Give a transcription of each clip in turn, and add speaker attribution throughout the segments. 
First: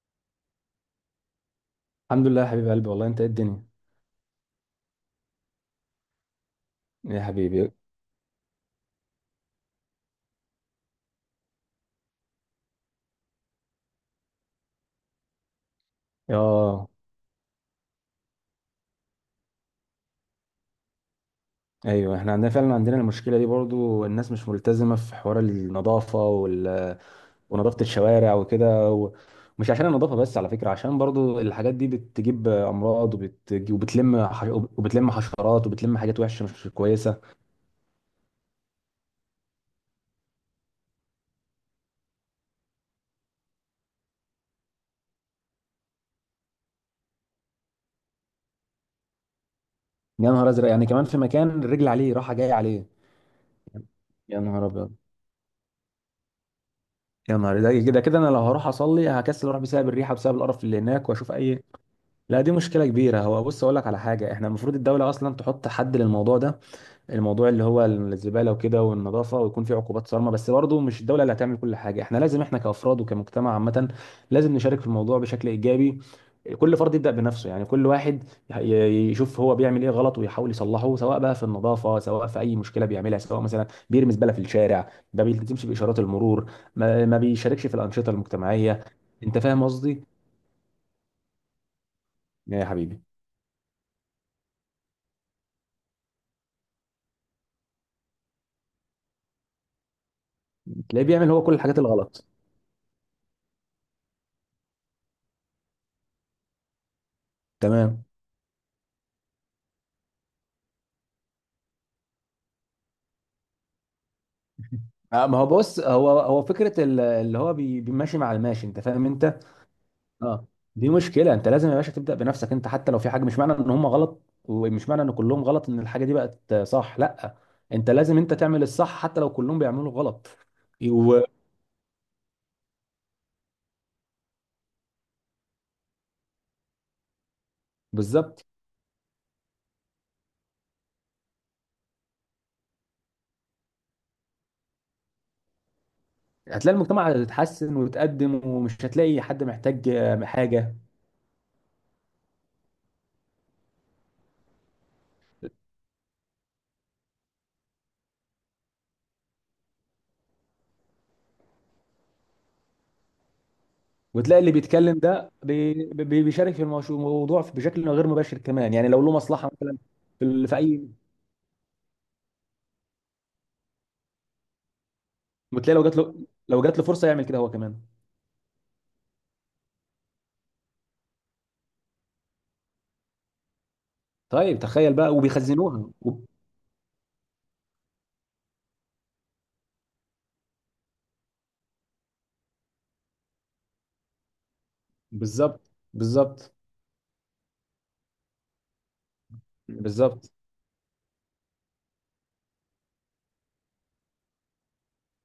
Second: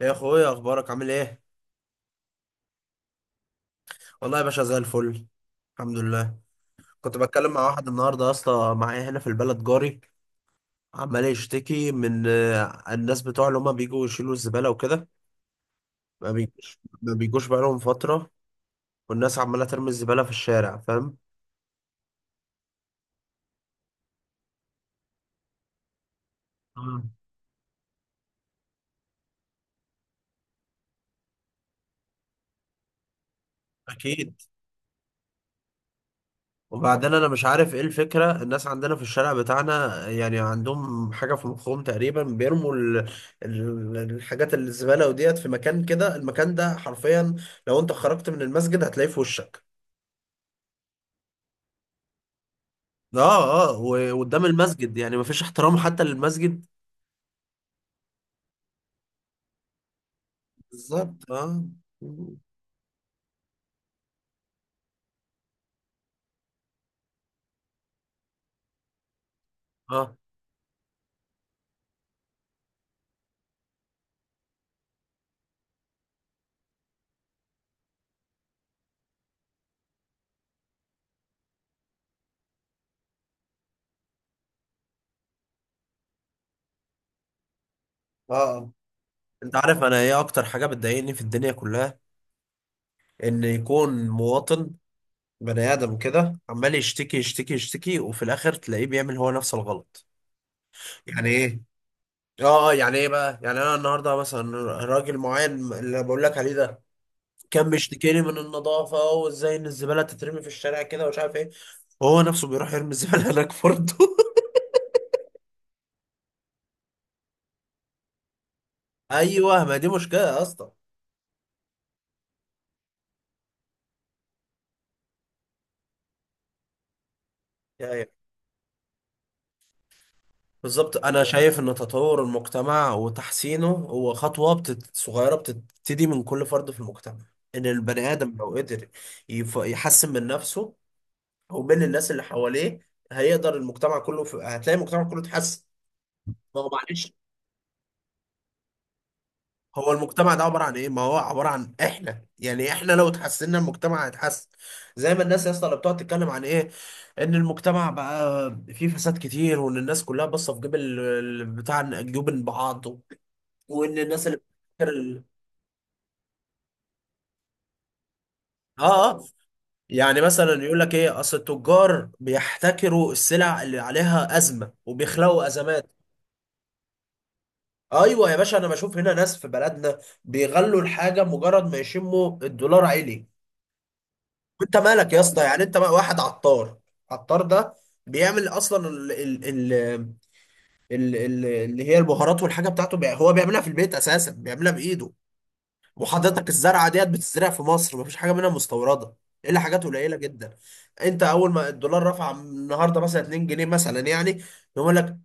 Speaker 1: يا اخويا، اخبارك عامل ايه؟
Speaker 2: الحمد لله يا حبيب قلبي، والله انت ايه الدنيا.
Speaker 1: والله يا باشا زي الفل. الحمد لله. كنت
Speaker 2: يا
Speaker 1: بتكلم مع
Speaker 2: حبيبي.
Speaker 1: واحد النهارده يا اسطى، معايا هنا في البلد، جاري عمال يشتكي من الناس بتوع اللي هما بيجوا يشيلوا الزباله وكده. ما بيجوش
Speaker 2: اه.
Speaker 1: ما بيجوش بقالهم فتره. والناس عماله ترمي الزباله في الشارع، فاهم؟
Speaker 2: ايوه، احنا عندنا فعلا المشكله دي برضو، الناس مش ملتزمه في حوار النظافه
Speaker 1: آه.
Speaker 2: ونظافه الشوارع وكده. ومش عشان النظافه بس على فكره، عشان برضو الحاجات دي بتجيب امراض
Speaker 1: اكيد.
Speaker 2: وبتلم حشرات وبتلم حاجات وحشه مش
Speaker 1: وبعدين
Speaker 2: كويسه.
Speaker 1: انا مش عارف ايه الفكره، الناس عندنا في الشارع بتاعنا يعني عندهم حاجه في مخهم، تقريبا بيرموا الحاجات الزباله وديت في مكان كده. المكان ده حرفيا، لو انت خرجت من المسجد هتلاقيه في وشك.
Speaker 2: يا نهار ازرق، يعني كمان في مكان الرجل عليه راحه جايه عليه.
Speaker 1: اه، اه،
Speaker 2: يا
Speaker 1: وقدام
Speaker 2: نهار ابيض.
Speaker 1: المسجد، يعني مفيش احترام حتى للمسجد.
Speaker 2: يا نهار، ده كده كده انا لو هروح اصلي هكسل اروح بسبب الريحه، بسبب القرف اللي هناك،
Speaker 1: بالظبط،
Speaker 2: واشوف اي.
Speaker 1: اه،
Speaker 2: لا، دي مشكلة كبيرة. هو بص، أقول لك على حاجة، إحنا المفروض الدولة أصلا تحط حد للموضوع ده، الموضوع اللي هو الزبالة وكده والنظافة، ويكون في عقوبات
Speaker 1: اه،
Speaker 2: صارمة. بس برضه مش الدولة اللي هتعمل كل حاجة، إحنا لازم إحنا كأفراد وكمجتمع عامة لازم نشارك في الموضوع بشكل إيجابي. كل فرد يبدأ بنفسه، يعني كل واحد يشوف هو بيعمل إيه غلط ويحاول يصلحه، سواء بقى في النظافة، سواء في أي مشكلة بيعملها، سواء مثلا بيرمي زبالة في الشارع، ما بيلتزمش بإشارات المرور، ما بيشاركش في الأنشطة
Speaker 1: اه.
Speaker 2: المجتمعية. أنت
Speaker 1: انت
Speaker 2: فاهم
Speaker 1: عارف انا
Speaker 2: قصدي؟
Speaker 1: ايه اكتر حاجه بتضايقني في الدنيا كلها؟
Speaker 2: يا حبيبي.
Speaker 1: ان يكون مواطن بني ادم كده عمال يشتكي يشتكي يشتكي، وفي الاخر تلاقيه بيعمل هو نفس الغلط.
Speaker 2: تلاقيه
Speaker 1: يعني
Speaker 2: بيعمل هو كل
Speaker 1: ايه؟
Speaker 2: الحاجات الغلط.
Speaker 1: اه. يعني ايه بقى؟ يعني انا النهارده مثلا، راجل معين اللي بقول لك عليه ده، كان
Speaker 2: تمام.
Speaker 1: بيشتكيني من النظافه وازاي ان الزباله تترمي في الشارع كده ومش عارف ايه، وهو نفسه بيروح يرمي الزباله هناك برضه.
Speaker 2: ما هو بص، هو فكره اللي هو بيمشي مع الماشي، انت فاهم انت.
Speaker 1: ايوه، ما دي مشكله يا
Speaker 2: اه.
Speaker 1: اسطى.
Speaker 2: دي مشكله، انت لازم يا باشا تبدا بنفسك انت. حتى لو في حاجه، مش معنى ان هم غلط ومش معنى ان كلهم غلط ان الحاجه دي بقت صح، لا. انت
Speaker 1: يعني
Speaker 2: لازم انت تعمل الصح حتى لو كلهم بيعملوا غلط.
Speaker 1: بالظبط، انا شايف ان تطور المجتمع وتحسينه هو خطوه صغيره بتبتدي من كل فرد في المجتمع. ان البني ادم
Speaker 2: وبالظبط.
Speaker 1: لو قدر يحسن من نفسه ومن الناس اللي حواليه، هيقدر المجتمع كله هتلاقي المجتمع كله اتحسن. ما هو
Speaker 2: هتلاقي المجتمع
Speaker 1: معلش،
Speaker 2: هيتحسن ويتقدم، ومش هتلاقي حد محتاج
Speaker 1: هو المجتمع ده عبارة عن
Speaker 2: حاجه.
Speaker 1: ايه؟ ما هو عبارة عن احنا، يعني احنا لو اتحسنا المجتمع هيتحسن. زي ما الناس يا اسطى اللي بتقعد تتكلم عن ايه؟ ان المجتمع بقى فيه فساد كتير، وان الناس كلها باصة في جيب بتاع جيوب بعض. وان الناس اللي
Speaker 2: وتلاقي اللي
Speaker 1: بتفكر
Speaker 2: بيتكلم ده بيشارك في الموضوع بشكل غير مباشر كمان، يعني لو
Speaker 1: اه،
Speaker 2: له
Speaker 1: اه.
Speaker 2: مصلحه مثلا
Speaker 1: يعني
Speaker 2: في في
Speaker 1: مثلا يقول
Speaker 2: اي.
Speaker 1: لك ايه، اصل التجار بيحتكروا السلع اللي عليها ازمة وبيخلقوا
Speaker 2: وتلاقي
Speaker 1: ازمات.
Speaker 2: لو جات له فرصه يعمل كده هو كمان.
Speaker 1: ايوه يا باشا، انا بشوف هنا ناس في بلدنا بيغلوا الحاجة مجرد ما يشموا الدولار عالي.
Speaker 2: طيب
Speaker 1: انت
Speaker 2: تخيل
Speaker 1: مالك
Speaker 2: بقى،
Speaker 1: يا اسطى، يعني انت
Speaker 2: وبيخزنوها
Speaker 1: بقى واحد عطار. عطار ده بيعمل اصلا ال ال ال ال ال اللي هي البهارات، والحاجه بتاعته، هو بيعملها في البيت اساسا، بيعملها بايده.
Speaker 2: بالظبط،
Speaker 1: وحضرتك
Speaker 2: بالظبط،
Speaker 1: الزرعه ديت بتزرع في مصر، مفيش حاجه منها مستورده الا حاجات قليله
Speaker 2: بالظبط.
Speaker 1: جدا. انت اول ما الدولار رفع النهارده مثلا 2 جنيه مثلا يعني، يقول لك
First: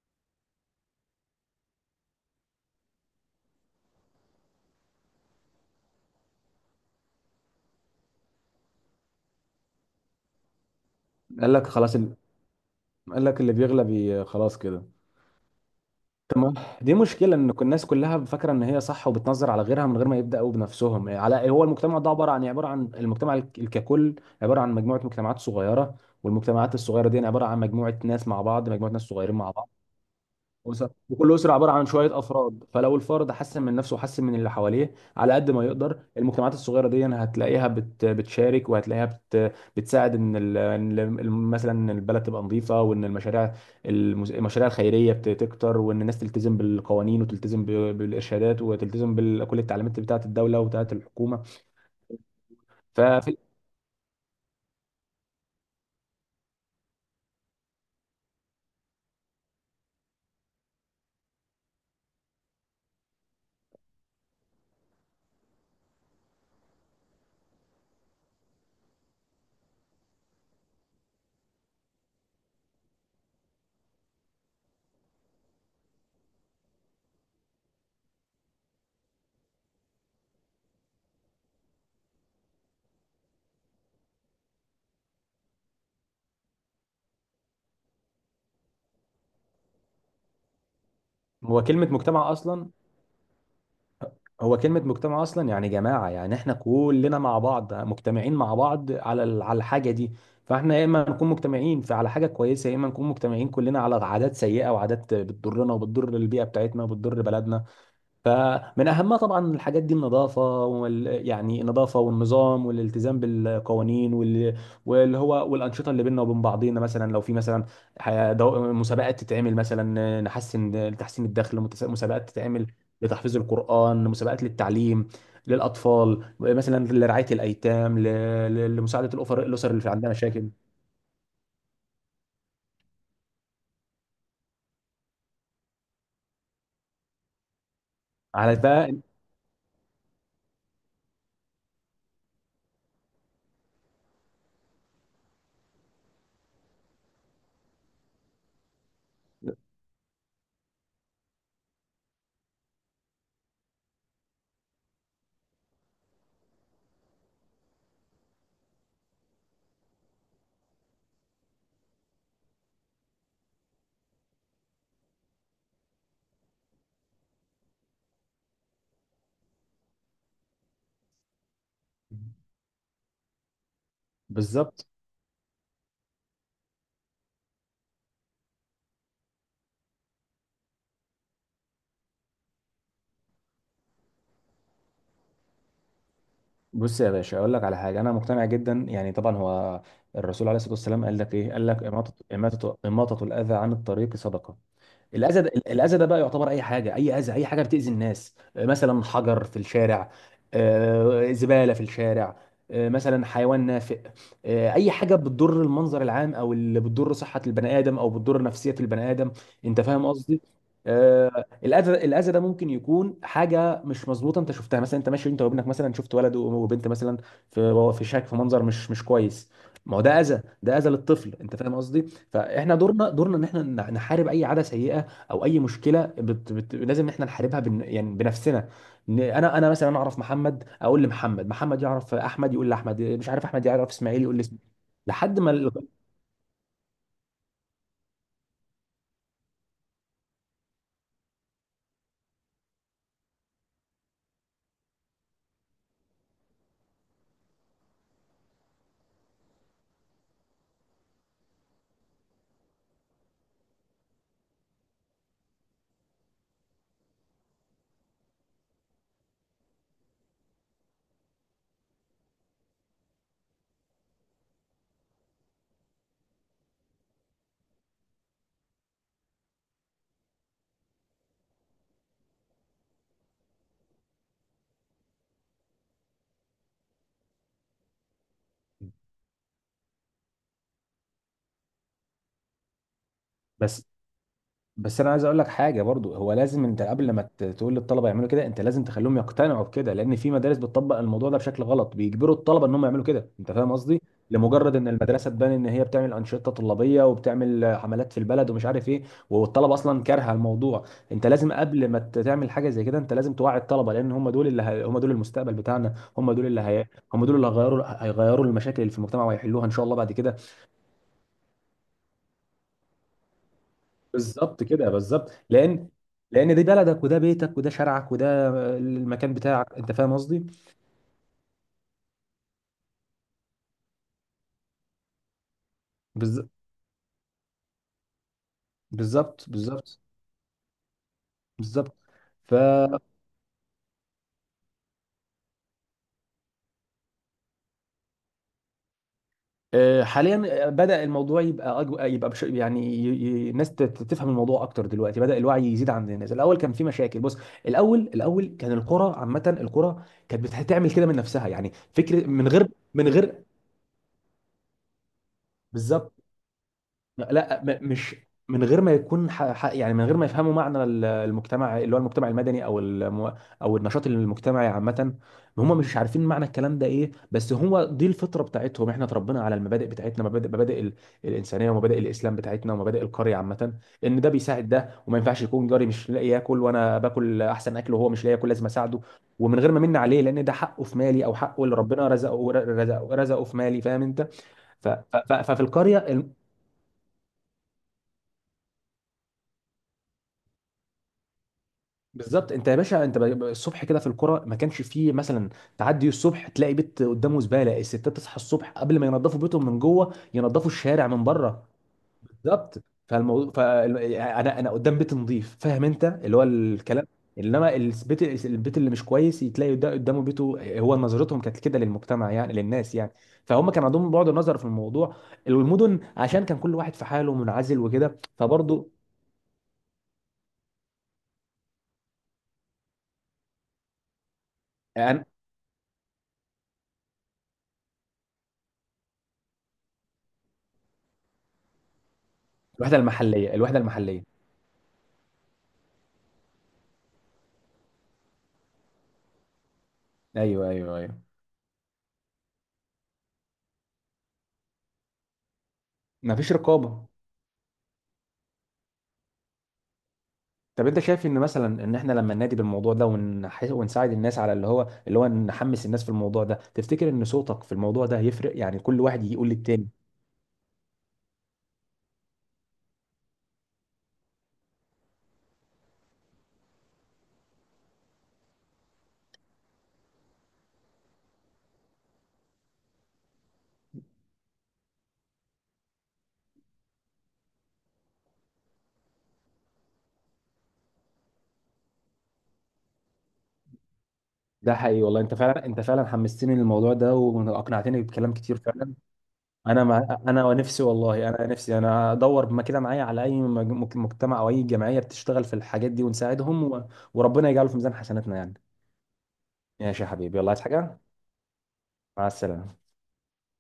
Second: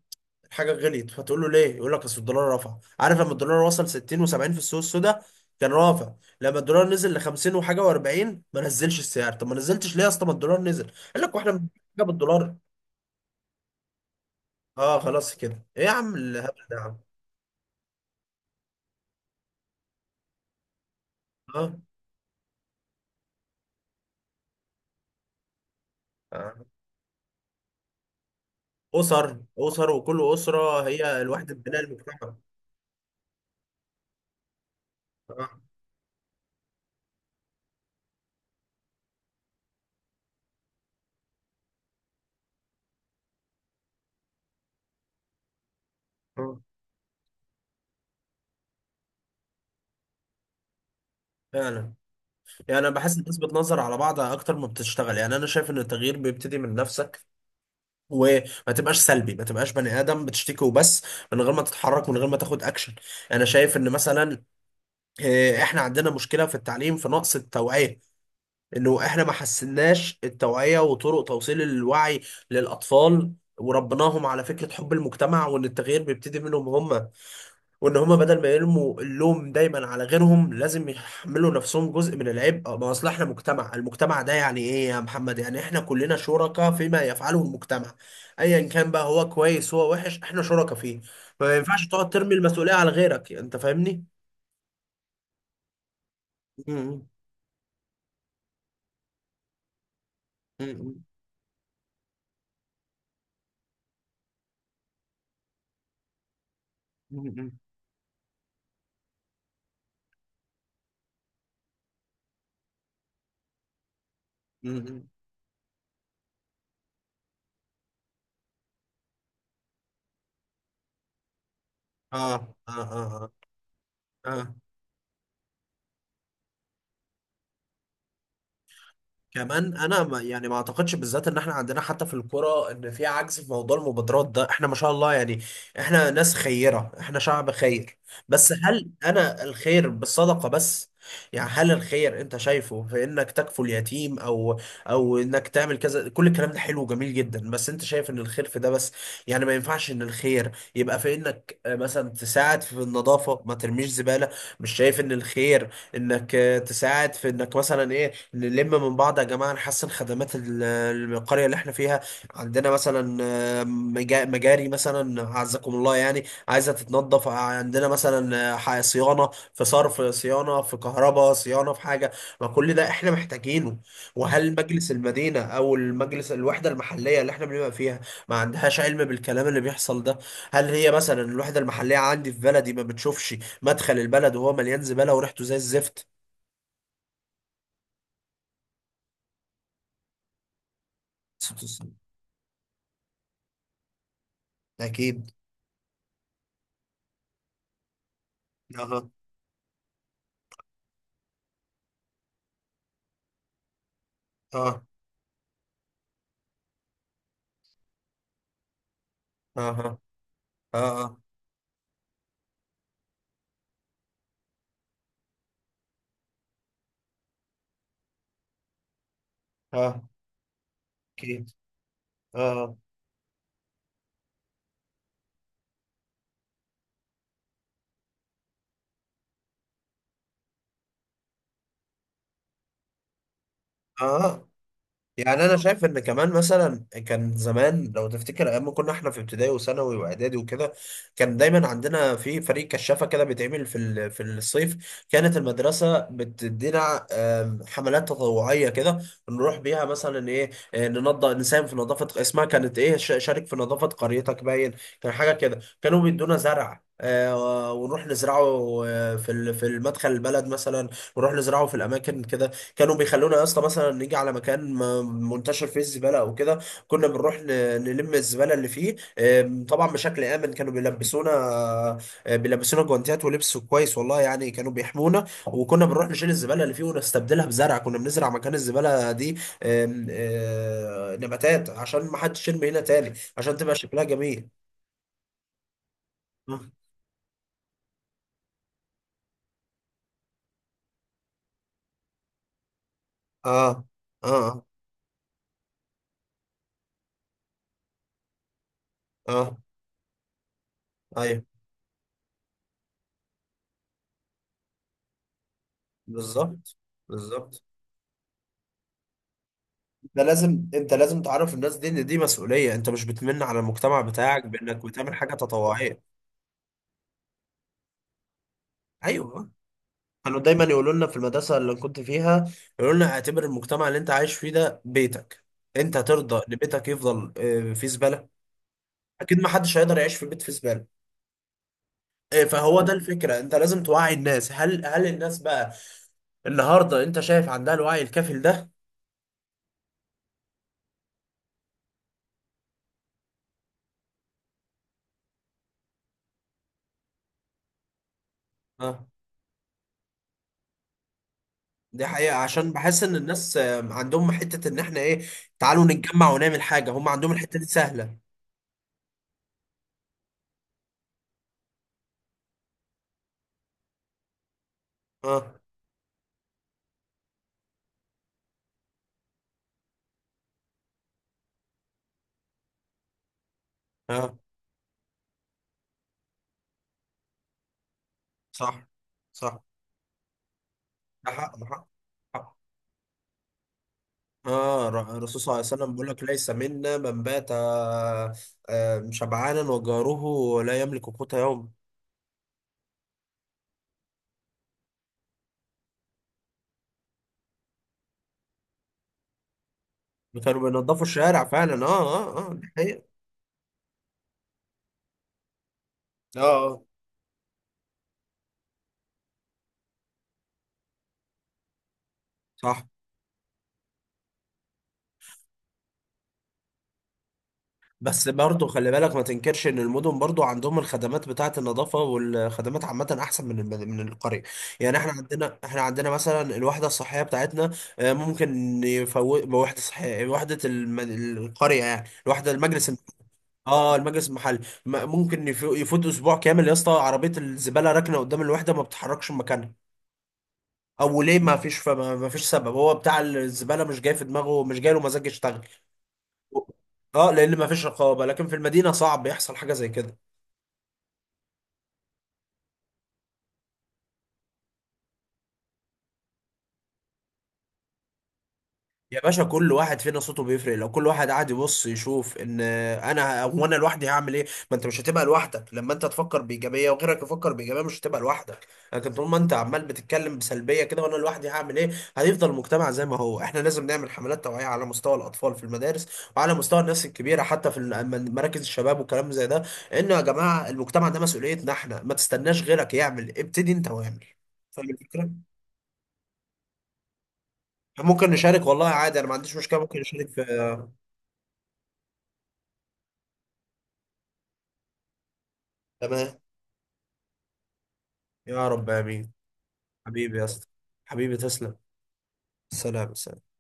Speaker 1: الحاجه غليت، فتقول له ليه؟ يقول لك اصل الدولار رفع. عارف لما الدولار وصل 60 و70 في السوق السوداء كان رافع؟ لما الدولار نزل ل 50 وحاجه و40، ما نزلش السعر. طب ما نزلتش ليه يا اسطى؟ ما الدولار نزل! قال لك واحنا
Speaker 2: قال لك
Speaker 1: بنجيب حاجه بالدولار.
Speaker 2: قال لك اللي بيغلب خلاص كده.
Speaker 1: اه، خلاص كده؟ ايه يا عم
Speaker 2: تمام.
Speaker 1: الهبل ده يا
Speaker 2: دي
Speaker 1: عم؟
Speaker 2: مشكله، ان الناس كلها فاكره ان هي صح وبتنظر على غيرها من غير ما يبداوا بنفسهم. إيه، على إيه، هو
Speaker 1: اه.
Speaker 2: المجتمع ده عباره عن المجتمع ككل، عباره عن مجموعه مجتمعات صغيره.
Speaker 1: آه.
Speaker 2: والمجتمعات الصغيره دي يعني عباره عن مجموعه ناس مع بعض، مجموعه ناس صغيرين
Speaker 1: اسر،
Speaker 2: مع بعض.
Speaker 1: اسر وكل اسره
Speaker 2: أسر.
Speaker 1: هي
Speaker 2: وكل
Speaker 1: الوحده
Speaker 2: أسرة عبارة
Speaker 1: بناء
Speaker 2: عن شوية
Speaker 1: المجتمع.
Speaker 2: أفراد. فلو الفرد حسن من نفسه وحسن من اللي حواليه على
Speaker 1: اه.
Speaker 2: قد ما يقدر، المجتمعات الصغيرة دي هتلاقيها بتشارك وهتلاقيها بتساعد، مثلا إن البلد تبقى نظيفة وإن المشاريع الخيرية تكتر، وإن الناس تلتزم
Speaker 1: آه.
Speaker 2: بالقوانين وتلتزم بالإرشادات وتلتزم بكل التعليمات بتاعة الدولة وبتاعة الحكومة.
Speaker 1: فعلا. يعني انا بحس الناس
Speaker 2: ففي
Speaker 1: بتنظر على بعض اكتر ما بتشتغل. يعني انا شايف ان التغيير بيبتدي من نفسك، وما تبقاش سلبي، ما تبقاش بني ادم بتشتكي وبس، من غير ما تتحرك، من غير ما تاخد اكشن. انا شايف ان مثلا احنا عندنا مشكله في التعليم، في نقص التوعيه. انه احنا ما حسناش التوعيه وطرق توصيل الوعي للاطفال، وربناهم على فكره حب المجتمع، وان التغيير بيبتدي منهم هم. وان هما بدل ما يرموا اللوم دايما على غيرهم، لازم يحملوا نفسهم جزء من العبء. ما اصل احنا مجتمع، المجتمع ده يعني ايه يا محمد؟ يعني احنا كلنا شركاء فيما يفعله المجتمع، ايا كان بقى، هو كويس هو وحش، احنا شركاء فيه. ما
Speaker 2: هو
Speaker 1: ينفعش
Speaker 2: كلمة
Speaker 1: تقعد
Speaker 2: مجتمع
Speaker 1: ترمي
Speaker 2: أصلا
Speaker 1: المسؤولية على غيرك، انت فاهمني؟
Speaker 2: هو كلمة مجتمع أصلا يعني جماعة، يعني إحنا
Speaker 1: م- م-
Speaker 2: كلنا مع بعض مجتمعين مع بعض على الحاجة دي. فإحنا يا
Speaker 1: م-
Speaker 2: إما نكون مجتمعين على حاجة كويسة، يا إما نكون مجتمعين كلنا على عادات سيئة وعادات بتضرنا وبتضر البيئة بتاعتنا وبتضر
Speaker 1: م- م-
Speaker 2: بلدنا. فمن اهمها طبعا الحاجات دي النظافه يعني النظافه والنظام والالتزام بالقوانين وال...
Speaker 1: م- م- م-
Speaker 2: واللي هو والانشطه اللي بيننا وبين بعضينا، مثلا لو في مثلا مسابقات تتعمل، مثلا نحسن لتحسين الدخل، مسابقات
Speaker 1: اه،
Speaker 2: تتعمل
Speaker 1: اه، اه،
Speaker 2: لتحفيظ القران، مسابقات
Speaker 1: اه.
Speaker 2: للتعليم للاطفال مثلا، لرعايه الايتام، لمساعده الاسر
Speaker 1: كمان
Speaker 2: اللي في
Speaker 1: انا،
Speaker 2: عندها
Speaker 1: ما يعني،
Speaker 2: مشاكل.
Speaker 1: ما اعتقدش بالذات ان احنا عندنا حتى في الكرة ان في عجز في موضوع المبادرات ده، احنا ما شاء الله يعني. احنا ناس خيرة، احنا شعب خير. بس
Speaker 2: على
Speaker 1: هل
Speaker 2: بقى
Speaker 1: انا الخير بالصدقة بس؟ يعني هل الخير انت شايفه في انك تكفل اليتيم، او انك تعمل كذا؟ كل الكلام ده حلو وجميل جدا، بس انت شايف ان الخير في ده بس؟ يعني ما ينفعش ان الخير يبقى في انك مثلا تساعد في النظافة، ما ترميش زبالة؟ مش شايف ان الخير انك تساعد في انك مثلا ايه، نلم من بعض يا جماعة، نحسن خدمات القرية اللي احنا فيها؟ عندنا مثلا مجاري مثلا أعزكم الله، يعني عايزة تتنظف. عندنا مثلا صيانة، في صرف صيانة، في كهرباء صيانة، في حاجة. ما كل ده احنا محتاجينه. وهل
Speaker 2: بالظبط.
Speaker 1: مجلس المدينة أو المجلس الوحدة المحلية اللي احنا بنبقى فيها ما عندهاش علم بالكلام اللي بيحصل ده؟ هل هي مثلا الوحدة المحلية عندي في بلدي ما بتشوفش مدخل البلد وهو مليان زبالة وريحته زي الزفت؟
Speaker 2: بص يا باشا، اقول لك على حاجه. انا مقتنع جدا، يعني طبعا هو الرسول عليه الصلاه والسلام قال لك ايه، قال لك اماطه الاذى عن الطريق صدقه.
Speaker 1: أكيد.
Speaker 2: الاذى ده بقى يعتبر اي حاجه، اي اذى، اي حاجه بتاذي الناس. مثلا
Speaker 1: أها.
Speaker 2: حجر في الشارع، زباله في الشارع، مثلا حيوان نافق،
Speaker 1: اه،
Speaker 2: اي حاجه بتضر المنظر العام او اللي بتضر صحه البني ادم او بتضر نفسيه البني ادم.
Speaker 1: اه،
Speaker 2: انت فاهم قصدي.
Speaker 1: اه، اه،
Speaker 2: الاذى ده ممكن يكون حاجه مش مظبوطه انت شفتها، مثلا انت ماشي انت وابنك، مثلا شفت ولد وبنت مثلا في شك في منظر مش كويس. ما
Speaker 1: اه.
Speaker 2: هو ده اذى، ده اذى للطفل.
Speaker 1: اوكي.
Speaker 2: انت فاهم قصدي. فاحنا
Speaker 1: اه،
Speaker 2: دورنا ان احنا نحارب اي عاده سيئه، او اي مشكله لازم إن احنا نحاربها يعني بنفسنا. إن انا مثلا اعرف محمد اقول لمحمد، محمد يعرف احمد يقول لاحمد، مش عارف احمد يعرف اسماعيل يقول
Speaker 1: اه.
Speaker 2: لاسماعيل لحد
Speaker 1: يعني
Speaker 2: ما
Speaker 1: انا شايف ان كمان مثلا كان زمان، لو تفتكر ايام ما كنا احنا في ابتدائي وثانوي واعدادي وكده، كان دايما عندنا في فريق كشافه كده بيتعمل في الصيف. كانت المدرسه بتدينا حملات تطوعيه كده، نروح بيها مثلا ايه ننضف، نساهم في نظافه. اسمها كانت ايه، شارك في نظافه قريتك، باين. كان حاجه كده، كانوا بيدونا زرع ونروح نزرعه، في المدخل البلد مثلا، ونروح نزرعه في الاماكن كده. كانوا بيخلونا يا اسطى مثلا نيجي على مكان منتشر فيه الزباله او كده، كنا بنروح نلم الزباله اللي فيه. طبعا بشكل امن، كانوا بيلبسونا، بيلبسونا جوانتيات ولبس كويس والله يعني، كانوا بيحمونا. وكنا بنروح نشيل الزباله اللي فيه ونستبدلها بزرع، كنا بنزرع مكان الزباله دي آم، آه، نباتات، عشان ما حدش يرمي هنا تاني، عشان تبقى
Speaker 2: بس
Speaker 1: شكلها جميل.
Speaker 2: بس انا عايز اقول لك حاجه برضو، هو
Speaker 1: اه،
Speaker 2: لازم انت قبل ما تقول للطلبه يعملوا كده انت لازم تخليهم يقتنعوا بكده، لان في مدارس بتطبق الموضوع ده بشكل غلط، بيجبروا الطلبه ان هم يعملوا كده. انت
Speaker 1: اه،
Speaker 2: فاهم قصدي.
Speaker 1: اه،
Speaker 2: لمجرد ان المدرسه تبان ان هي بتعمل انشطه طلابيه وبتعمل حملات في البلد ومش عارف ايه،
Speaker 1: آه.
Speaker 2: والطلبه اصلا كارهه الموضوع. انت
Speaker 1: ايوه،
Speaker 2: لازم قبل ما تعمل حاجه زي كده انت لازم توعي الطلبه، لان هم دول هم دول المستقبل بتاعنا،
Speaker 1: بالظبط،
Speaker 2: هم دول اللي
Speaker 1: بالظبط.
Speaker 2: هيغيروا المشاكل اللي في المجتمع ويحلوها ان شاء الله بعد
Speaker 1: ده
Speaker 2: كده.
Speaker 1: لازم، انت لازم تعرف الناس دي ان دي مسؤوليه، انت مش بتمن على المجتمع بتاعك
Speaker 2: بالظبط
Speaker 1: بانك
Speaker 2: كده
Speaker 1: بتعمل
Speaker 2: بالظبط،
Speaker 1: حاجه
Speaker 2: لان
Speaker 1: تطوعيه.
Speaker 2: لان دي بلدك وده بيتك وده شارعك وده المكان
Speaker 1: ايوه.
Speaker 2: بتاعك، انت فاهم
Speaker 1: كانوا
Speaker 2: قصدي.
Speaker 1: دايما يقولوا لنا في المدرسه اللي كنت فيها، يقولوا لنا اعتبر المجتمع اللي انت عايش فيه ده بيتك. انت ترضى
Speaker 2: بالظ-
Speaker 1: ان بيتك يفضل فيه زباله؟ اكيد
Speaker 2: بالظبط،
Speaker 1: ما حدش هيقدر
Speaker 2: بالظبط،
Speaker 1: يعيش في بيت فيه زباله.
Speaker 2: بالظبط.
Speaker 1: اه،
Speaker 2: ف
Speaker 1: فهو ده الفكره، انت لازم توعي الناس. هل هل الناس بقى النهارده انت شايف عندها الوعي الكافي ده؟
Speaker 2: حاليا، بدأ الموضوع يبقى أجو... يبقى بش... يعني ي... ي... الناس تفهم الموضوع اكتر دلوقتي، بدأ الوعي يزيد عند الناس. الاول كان في مشاكل بص، الاول كان القرى، عامة القرى كانت بتعمل كده من نفسها، يعني
Speaker 1: دي
Speaker 2: فكرة
Speaker 1: حقيقة،
Speaker 2: من غير
Speaker 1: عشان بحس
Speaker 2: من
Speaker 1: ان
Speaker 2: غير
Speaker 1: الناس عندهم حتة ان احنا ايه، تعالوا
Speaker 2: بالظبط.
Speaker 1: نتجمع ونعمل حاجة، هم عندهم الحتة
Speaker 2: لا
Speaker 1: دي
Speaker 2: مش
Speaker 1: سهلة.
Speaker 2: من غير ما يكون يعني من غير ما يفهموا معنى المجتمع اللي هو المجتمع المدني او او النشاط المجتمعي عامه،
Speaker 1: اه،
Speaker 2: هم مش عارفين معنى الكلام ده ايه، بس هو دي الفطره بتاعتهم. احنا اتربينا على المبادئ بتاعتنا، مبادئ الانسانيه ومبادئ الاسلام بتاعتنا ومبادئ القريه عامه، ان ده
Speaker 1: اه.
Speaker 2: بيساعد ده. وما ينفعش يكون جاري مش لاقي ياكل وانا باكل احسن اكل وهو مش لاقي ياكل، لازم
Speaker 1: صح،
Speaker 2: اساعده، ومن
Speaker 1: صح.
Speaker 2: غير ما من عليه، لان ده حقه في مالي،
Speaker 1: ده
Speaker 2: او
Speaker 1: حق،
Speaker 2: حقه
Speaker 1: ده
Speaker 2: اللي
Speaker 1: حق.
Speaker 2: ربنا رزقه
Speaker 1: حق.
Speaker 2: رزقه رزقه في مالي. فاهم انت.
Speaker 1: اه. الرسول صلى الله
Speaker 2: ففي
Speaker 1: عليه وسلم
Speaker 2: القريه
Speaker 1: بيقول لك، ليس منا من بات شبعانا وجاره لا يملك قوت يوم.
Speaker 2: بالظبط، انت يا باشا انت الصبح كده في القرى ما كانش فيه مثلا، تعدي الصبح تلاقي بيت قدامه زباله. الستات تصحى الصبح قبل ما ينظفوا بيتهم من جوه
Speaker 1: كانوا
Speaker 2: ينظفوا
Speaker 1: بينضفوا
Speaker 2: الشارع من
Speaker 1: الشارع
Speaker 2: بره.
Speaker 1: فعلا. اه. اه، اه، دي
Speaker 2: بالظبط،
Speaker 1: حقيقة.
Speaker 2: فالموضوع، فانا انا أنا قدام بيت نظيف، فاهم انت، اللي
Speaker 1: اه.
Speaker 2: هو الكلام. انما البيت اللي مش كويس تلاقي ده قدامه بيته. هو نظرتهم كانت كده للمجتمع، يعني
Speaker 1: صح.
Speaker 2: للناس يعني. فهم كان عندهم بعد النظر في الموضوع. المدن عشان كان كل واحد في حاله منعزل وكده
Speaker 1: بس برضه
Speaker 2: فبرضه.
Speaker 1: خلي بالك، ما تنكرش ان المدن برضه عندهم الخدمات بتاعه النظافه والخدمات عامه احسن من القريه. يعني احنا
Speaker 2: أنا-
Speaker 1: عندنا احنا عندنا مثلا الوحده الصحيه بتاعتنا. ممكن يفوت وحده صحيه، وحده القريه، يعني الوحده المجلس
Speaker 2: الوحده
Speaker 1: اه،
Speaker 2: المحليه.
Speaker 1: المجلس المحلي. ممكن يفوت اسبوع كامل يا اسطى، عربيه الزباله راكنه قدام الوحده ما بتتحركش من مكانها،
Speaker 2: ايوه، ايوه،
Speaker 1: او
Speaker 2: ايوه.
Speaker 1: ليه؟ ما فيش سبب، هو بتاع الزباله مش جاي في دماغه، مش جاي له مزاج يشتغل.
Speaker 2: مفيش رقابه.
Speaker 1: اه، لان ما فيش رقابه. لكن في المدينه صعب يحصل حاجه زي كده.
Speaker 2: طب انت شايف ان مثلا ان احنا لما ننادي بالموضوع ده ونساعد الناس على اللي هو نحمس الناس في الموضوع ده، تفتكر ان صوتك في الموضوع ده هيفرق، يعني كل
Speaker 1: يا
Speaker 2: واحد يجي
Speaker 1: باشا،
Speaker 2: يقول
Speaker 1: كل
Speaker 2: للتاني؟
Speaker 1: واحد فينا صوته بيفرق. لو كل واحد قاعد يبص يشوف ان انا، وانا لوحدي هعمل ايه، ما انت مش هتبقى لوحدك. لما انت تفكر بايجابيه وغيرك يفكر بايجابيه، مش هتبقى لوحدك. لكن طول ما انت عمال بتتكلم بسلبيه كده وانا لوحدي هعمل ايه، هيفضل المجتمع زي ما هو. احنا لازم نعمل حملات توعيه على مستوى الاطفال في المدارس، وعلى مستوى الناس الكبيره، حتى في مراكز الشباب والكلام زي ده. انه يا جماعه المجتمع ده مسؤوليتنا احنا، ما تستناش غيرك يعمل، ابتدي انت واعمل.
Speaker 2: ده
Speaker 1: فاهم
Speaker 2: حقيقي والله،
Speaker 1: الفكره؟
Speaker 2: انت فعلا حمستني للموضوع ده واقنعتني
Speaker 1: ممكن
Speaker 2: بكلام كتير
Speaker 1: نشارك والله،
Speaker 2: فعلا.
Speaker 1: عادي، انا ما عنديش مشكله،
Speaker 2: انا
Speaker 1: ممكن
Speaker 2: ما...
Speaker 1: نشارك في.
Speaker 2: انا نفسي والله، انا ادور ما كده معايا على اي مجتمع او اي جمعيه بتشتغل في الحاجات دي
Speaker 1: تمام.
Speaker 2: ونساعدهم وربنا يجعله في ميزان حسناتنا يعني.
Speaker 1: يا رب، امين.
Speaker 2: ماشي يا
Speaker 1: حبيبي
Speaker 2: حبيبي،
Speaker 1: يا
Speaker 2: والله عايز
Speaker 1: اسطى،
Speaker 2: حاجه.
Speaker 1: حبيبي تسلم.
Speaker 2: مع السلامه.
Speaker 1: سلام، سلام.